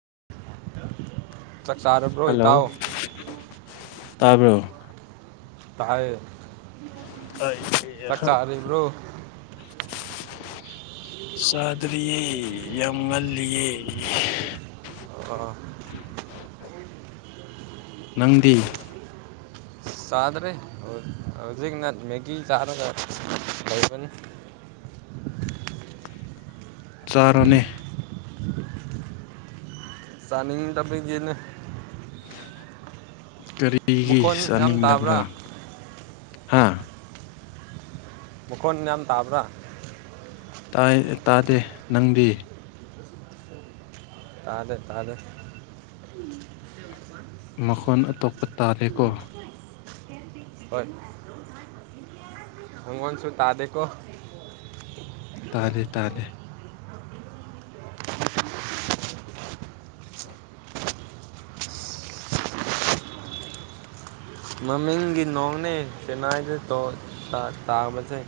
[inaudible] ꯆꯥꯔꯕ꯭ꯔꯣ ꯏꯇꯥꯎ ꯍꯜꯂꯣ ꯇꯥꯕ꯭ꯔꯣ ꯇ ꯑꯩ ꯁꯥꯗꯔꯤꯌꯦ ꯌꯥꯝ ꯉꯜꯦ ꯑꯣ ꯅꯪꯗꯤ ꯆꯗ꯭ꯔꯦ ꯍꯧꯖꯤꯛꯅ ꯃꯦꯒꯒꯤ ꯆꯥꯔꯗ ꯂꯩꯕꯅꯤ ꯐ ꯆꯔꯅꯦ ꯆꯅꯤꯡ ꯇꯥꯄꯤ ꯌꯦꯂ ꯀꯔꯤꯒꯤ ꯃꯈꯣꯟ ꯌꯥꯝ ꯇꯥꯕ꯭ꯔꯥ ꯆꯥꯅꯤꯡꯗꯕ꯭ꯔꯥ ꯍꯥ ꯃꯈꯣꯟ ꯌꯥꯝ ꯇꯥꯕ꯭ꯔꯥ ꯇꯥꯗꯦ ꯅꯪꯗꯤ ꯇꯥꯗꯦ ꯇꯥꯗꯦ ꯃꯈꯟ ꯑ ꯇꯣꯄ ꯇꯥꯔꯦꯀꯣ ꯍ ꯍꯪꯃꯟꯁꯨ ꯇꯥꯗꯦꯀ ꯇꯥꯗꯦ ꯇꯥꯗꯦ ꯃꯃꯤꯡꯒꯤ ꯅꯣꯡꯅꯦ ꯆꯦꯟꯅꯥꯏꯗ ꯇꯥꯕꯁꯦ ꯑ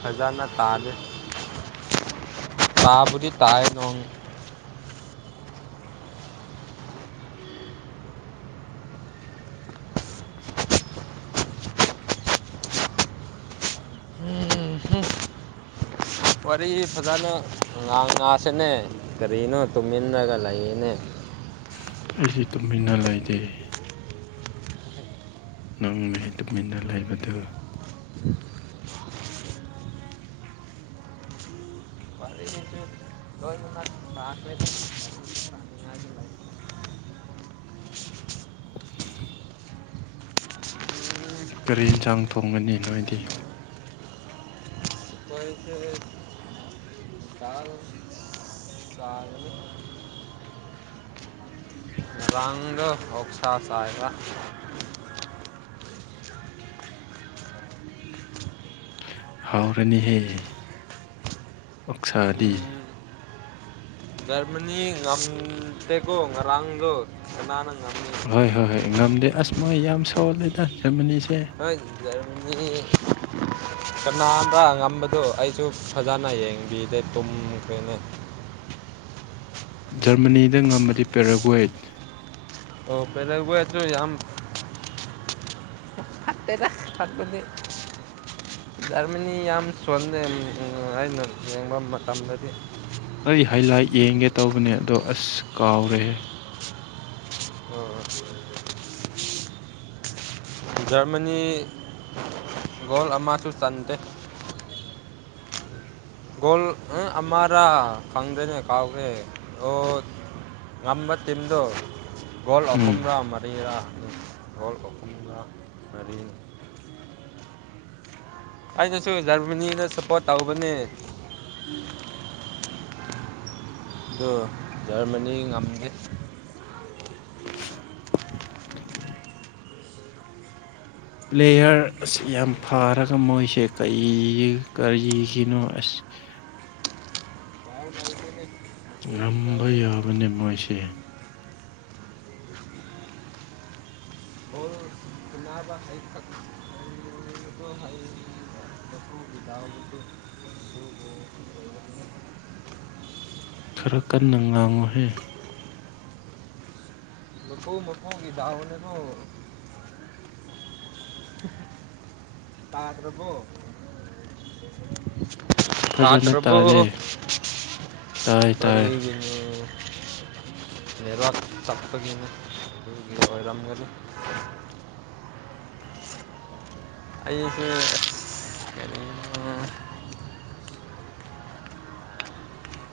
ꯐꯖꯅ ꯇꯥꯜꯜꯂꯤꯦ ꯇꯥꯕꯨ ꯇꯥꯏ ꯂꯣꯡ ꯋꯥꯔꯤ ꯐꯖꯅ ꯉꯥꯡ ꯉꯁꯤꯅꯦ ꯀꯔꯤꯅꯣ ꯇꯨꯃꯤꯟꯅꯂꯒ ꯂꯩꯅꯦ ꯑꯩꯁꯦ ꯇꯨꯃꯤꯟꯅ ꯂꯩꯇꯦ ꯅꯪꯅ ꯇꯨꯃꯤꯟꯅ ꯂꯩꯕꯗꯨ ꯀꯔꯤ ꯌꯦꯟꯁꯥꯡ ꯊꯣꯡꯒꯅꯤ ꯅꯣꯏꯗꯤ ꯁꯥꯔꯒ ꯍꯥꯎꯔꯅꯤꯍꯦ ꯑꯣꯛꯁꯥꯗꯤ ꯑꯝ ꯇꯀꯣ ꯉꯔꯥꯡꯗ ꯍꯣꯏ ꯍꯣꯏ ꯍꯣꯏ ꯉꯝꯗꯦ ꯑꯁ ꯃꯣꯏ ꯌꯥꯝ ꯁꯣꯜꯂꯦꯗ ꯖꯔꯃꯅꯤ ꯍ ꯔꯗꯤ ꯀꯅꯥꯕꯥ ꯉꯝꯕꯗꯨꯣ ꯑꯩꯁꯨ ꯐꯖꯅ ꯌꯦꯡꯕꯤꯗꯦ ꯇꯨꯝꯈ꯭ꯔꯦꯅꯦ [inaudible] ꯖꯔꯃꯅꯤꯗ ꯉꯝꯃꯗꯤ ꯄꯦꯔꯥꯒꯋꯦꯠ ꯑꯣ ꯄꯂ ꯇ ꯌꯥꯝ ꯐꯦ ꯇ ꯐꯠꯄꯅꯦꯗꯤ ꯖꯔꯃꯅꯤ ꯌꯥꯝ ꯁꯣꯟꯂꯦ ꯑꯩꯅ ꯌꯦꯡꯕ ꯃꯇꯝꯗꯗꯤ ꯑꯩ ꯍꯥꯏꯂꯥꯏ ꯌꯦꯡꯒꯦ ꯇꯧꯕꯅꯦ ꯑꯗꯣ ꯑꯁ ꯀꯥꯎꯔꯦ ꯑꯣ ꯍ ꯖꯔꯃꯅꯤ ꯒꯣꯜ ꯑꯃꯁꯨ ꯆꯟꯗꯦ ꯣꯜ ꯑ ꯑꯃꯥꯔꯥ ꯈꯪꯗꯅꯦ ꯈꯥꯎꯒ ꯑꯣ ꯉꯝꯕ ꯇꯤꯝꯗꯨ ꯒꯣꯜ ꯎꯝ ꯑꯍꯨꯝꯔꯥ ꯃꯔꯤꯔꯥ ꯍ ꯀꯄꯟꯂ ꯑꯩꯅꯁꯨ ꯖꯔꯃꯅꯤꯗ ꯁꯄꯣꯔꯠ ꯇꯧꯕꯅꯦ ꯑꯗꯨꯣ ꯖꯔꯃꯅꯤ ꯉꯝꯒꯦ ꯄ꯭ꯂꯦꯌꯥꯔ ꯑꯁ ꯌꯥꯝ ꯐꯥꯔꯒ ꯃꯣꯏꯁꯦ ꯀꯔꯤ ꯀꯔꯤꯒꯤꯅꯣ ꯑꯁ [inaudible] ꯉꯔꯝꯕ ꯌꯥꯕꯅꯦ ꯃꯣꯏꯁꯦ ꯕꯣꯜ ꯁꯥꯟꯅꯕ ꯍꯩꯈꯛ ꯍꯩꯕꯗꯣ ꯍꯩꯕ ꯃꯄꯨꯒꯤ ꯗꯥꯎꯗꯨ ꯑꯗꯨꯕꯨ ꯈꯔ ꯀꯟꯅ ꯉꯥꯡꯉꯨꯍꯦ ꯍꯒꯤꯗꯗꯥꯅꯦꯗꯨ ꯇꯥ꯭ꯔꯔꯕꯣ ꯐꯖꯅ ꯇꯥꯇ꯭ꯔꯕꯨꯣ ꯇꯥꯗꯦ ꯇꯥꯏ ꯇꯥꯏ ꯀꯔꯤ ꯅꯠꯋꯥ ꯆꯞꯄꯒꯤꯅꯦ ꯑꯣꯏꯔꯝꯒ ꯑꯩ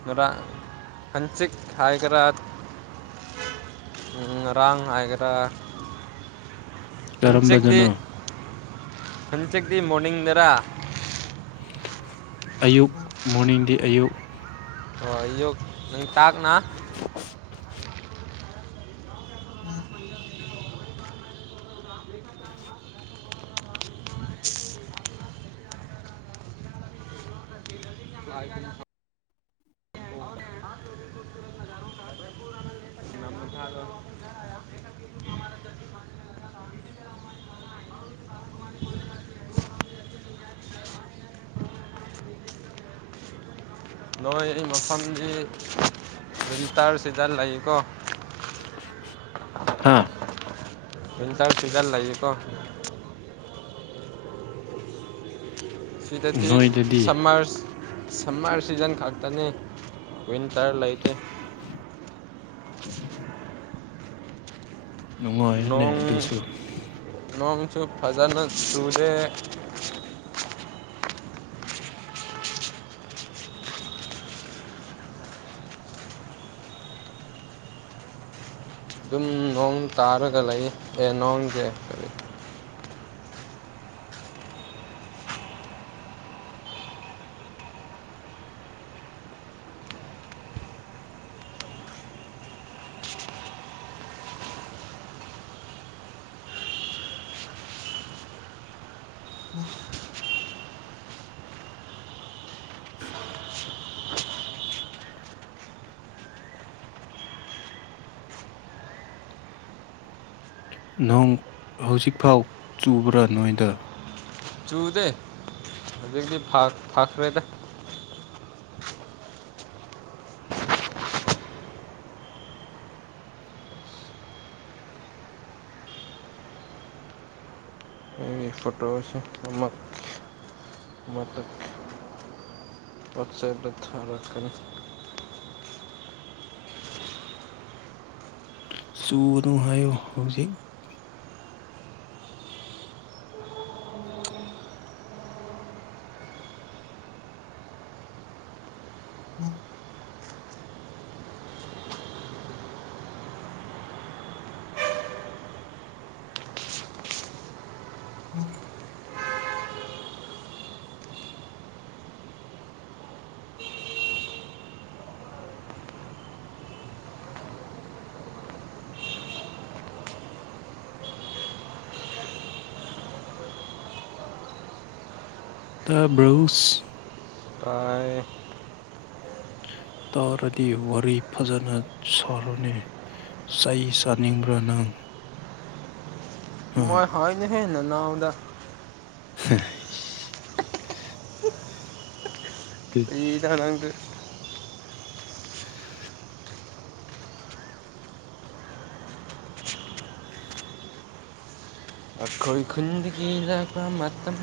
ꯃ ꯍꯪꯁꯤꯛ ꯍꯥꯏꯒꯔ ꯔꯥꯡ ꯍꯥꯏꯒ꯭ꯔꯥ ꯀꯔꯝꯕꯗꯅꯣ ꯍꯪꯆꯦꯛꯗꯤ ꯃꯣꯔꯅꯤꯡꯅꯤꯡꯗꯔꯥ ꯑꯌꯨꯛ ꯃꯣꯔꯅꯤꯡꯗꯤ ꯑꯌꯨꯛ ꯍꯣꯏ ꯑꯌꯨ ꯅꯪ ꯇꯥꯛꯅ ꯎꯝ [inaudible] ꯅꯣꯏ ꯃꯐꯝꯗꯤ ꯋꯤꯟꯇꯔ ꯁꯤꯗ ꯂꯩꯀꯣ ꯍꯥꯥ ꯋꯤꯟꯇꯔ ꯁꯤꯖꯟ ꯂꯩꯌꯦꯀꯣ ꯁꯤꯗꯗꯤ ꯅꯣꯏꯗꯗꯤ ꯁꯝꯃꯔ ꯁꯝꯃꯔ ꯁꯤꯖꯟ ꯈꯛꯇꯅꯤ ꯋꯤꯟꯇꯔ ꯂꯩꯇꯦ [inaudible] ꯅꯨꯡꯉꯥꯏꯔꯅꯦ ꯅꯣꯡ ꯑꯗꯨꯁꯨ ꯅꯣꯡꯣꯡꯁꯨ ꯐꯖꯜ ꯆꯗꯦ ꯑꯗꯨꯝ ꯅꯣꯡ ꯇꯥꯔꯒ ꯂꯩ ꯑꯦ ꯅꯣꯡꯁꯦ ꯀꯔꯤ ꯎ [inaudible] ꯅꯣꯡ ꯍꯧꯖꯤꯛꯐꯥꯎ ꯆꯨꯕ꯭ꯔꯥ ꯅꯣꯏꯗ ꯆꯨꯗꯦ ꯍꯧꯖꯤꯛꯇꯗꯤ ꯐꯈ꯭ꯔꯦꯗ ꯑꯩ ꯐꯇꯣꯁ ꯑꯃꯛ ꯃ ꯄꯠꯁꯥꯏꯠꯗ ꯊꯔꯠꯀꯅꯤ ꯁꯨꯅꯨ ꯍꯥꯏꯣ ꯍꯧꯖꯤꯛ ꯎꯝ ꯎꯝ ꯇꯕ꯭ꯔꯨꯁ ꯇꯥꯏ [inaudible] ꯇꯧꯔꯗꯤ ꯋꯥꯔꯤ ꯐꯖꯅ ꯁꯥꯔꯨꯅꯤ ꯆꯩ ꯆꯥꯅꯤꯡꯕ꯭ꯔꯥ ꯅꯪ [inaudible] ꯑ ꯃꯣꯏ ꯍꯥꯏꯅ ꯍꯦꯟꯅ ꯅꯥꯎꯗ [inaudible] ꯑꯩꯗ ꯍꯅꯒ ꯑꯩꯈꯣꯏ ꯈꯨꯟꯗꯤꯒꯤꯗ ꯃꯇꯝ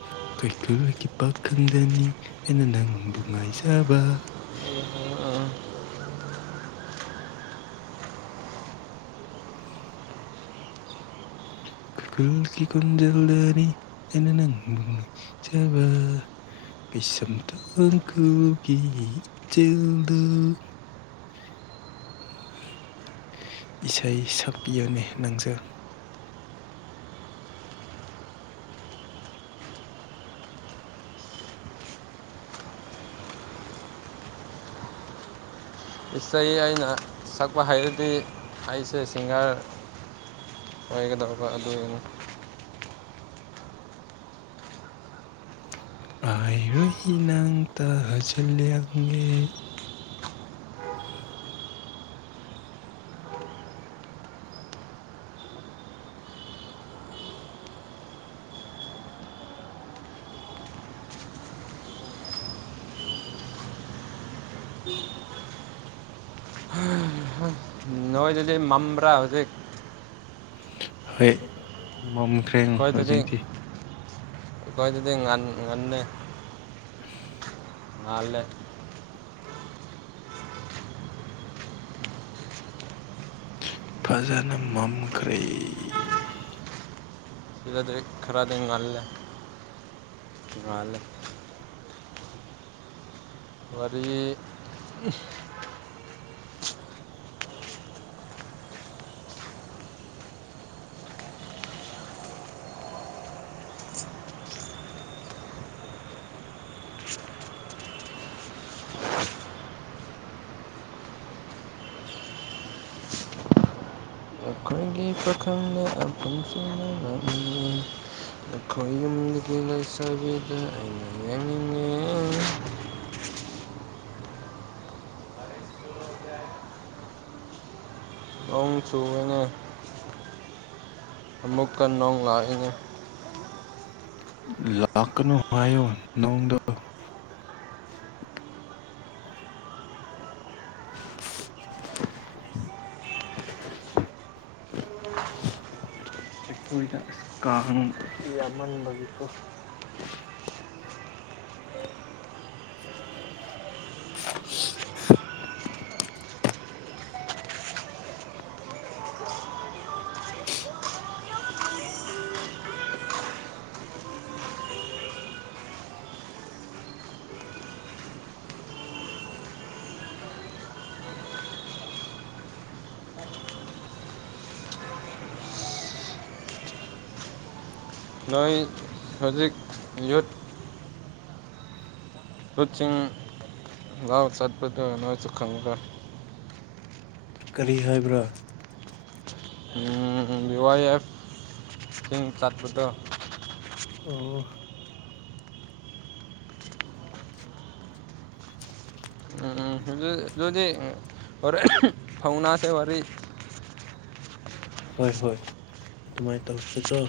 ꯎꯝ ꯀꯩꯊꯨꯜꯒꯤ ꯄꯥꯛ ꯈꯪꯗꯅꯤ ꯑꯩꯅ ꯅꯪꯕꯨ ꯉꯥꯏꯖꯕ ꯎ ꯎ [inaudible] ꯜ ꯀ ꯀꯣꯟꯖꯦꯜꯗꯅꯤ ꯑꯩꯅ ꯅꯪ ꯆꯦꯕ ꯀꯁꯝ ꯊ ꯑꯪꯈꯜꯒꯤ ꯆꯦꯜꯗ [inaudible] ꯏꯁꯩꯥꯏ ꯁꯛꯄꯤꯌꯅꯦ ꯅꯪꯖ ꯏꯁꯩ ꯑꯩꯅ ꯁꯛꯄ ꯍꯥꯏꯩꯔꯗꯤ ꯑꯩꯁꯦ ꯁꯤꯡꯒꯔ ꯑꯣꯏꯒꯗꯧꯕ ꯑꯗꯨꯩꯅ ꯍꯥꯏꯔꯨ ꯅꯪ ꯇ ꯍꯖꯤꯂꯪꯒꯦ ꯅꯣꯏ ꯗꯦꯜꯂꯤ ꯃꯝꯕ꯭ꯔꯥ ꯍꯧꯖꯤꯛ ꯍꯣꯏ ꯃꯝꯈ꯭ꯔꯦ ꯑꯩꯈꯣꯏꯗꯗꯤ ꯍꯧꯖꯤꯛꯇꯤ ꯉꯥꯟ ꯉꯥꯟ [inaudible] ꯃꯥꯂ ꯐꯖꯅ ꯃꯝꯈ꯭ꯔꯦ ꯁꯤꯂꯗꯤ ꯈꯔꯗꯤꯅ ꯉꯜ ꯉ ꯋꯥꯔꯤꯔꯤ ꯑꯩ ꯄꯈꯅ ꯑ ꯄꯨꯪꯁꯤꯡꯅ ꯂ ꯈꯣꯏ ꯌ ꯁꯕꯤꯗ ꯑꯩꯅ ꯌꯦꯡꯉꯉꯦ ꯑꯁꯨꯨ ꯑꯩꯅ ꯑꯃꯃꯨꯛꯀꯟ ꯅꯣꯡꯂꯥ ꯏꯉ ꯂꯥꯛꯀꯅꯨ ꯍꯥꯏꯌꯣ ꯅꯣꯡꯗ [inaudible] ꯎꯝ ꯑꯩꯈꯣꯏꯗ ꯑ ꯀꯥꯡ ꯌꯥꯝꯃꯟꯕꯒꯤꯀꯣ [inaudible] [inaudible] ꯅꯣꯏ ꯍꯧꯖꯤꯛ ꯌꯨꯠ ꯁꯤꯡꯤꯡ ꯂꯥꯎ ꯆꯠꯄꯗ ꯅꯣꯏꯁꯨ ꯈꯪꯒ ꯀꯔꯤ ꯍꯥꯏꯕ꯭ꯔꯥ ꯕꯤ ꯋꯥꯥꯏ ꯑꯦꯐ ꯇꯤꯡ ꯆꯠꯄꯗ ꯑꯣ ꯎꯝ ꯑꯗꯨꯗꯤꯔ ꯐꯧꯅꯥꯁꯦ ꯋꯥꯔꯤꯔꯤ ꯍꯣꯏ ꯍꯣꯏ ꯑꯗꯨꯃꯥꯏꯅ ꯇꯧꯁꯤꯀꯣ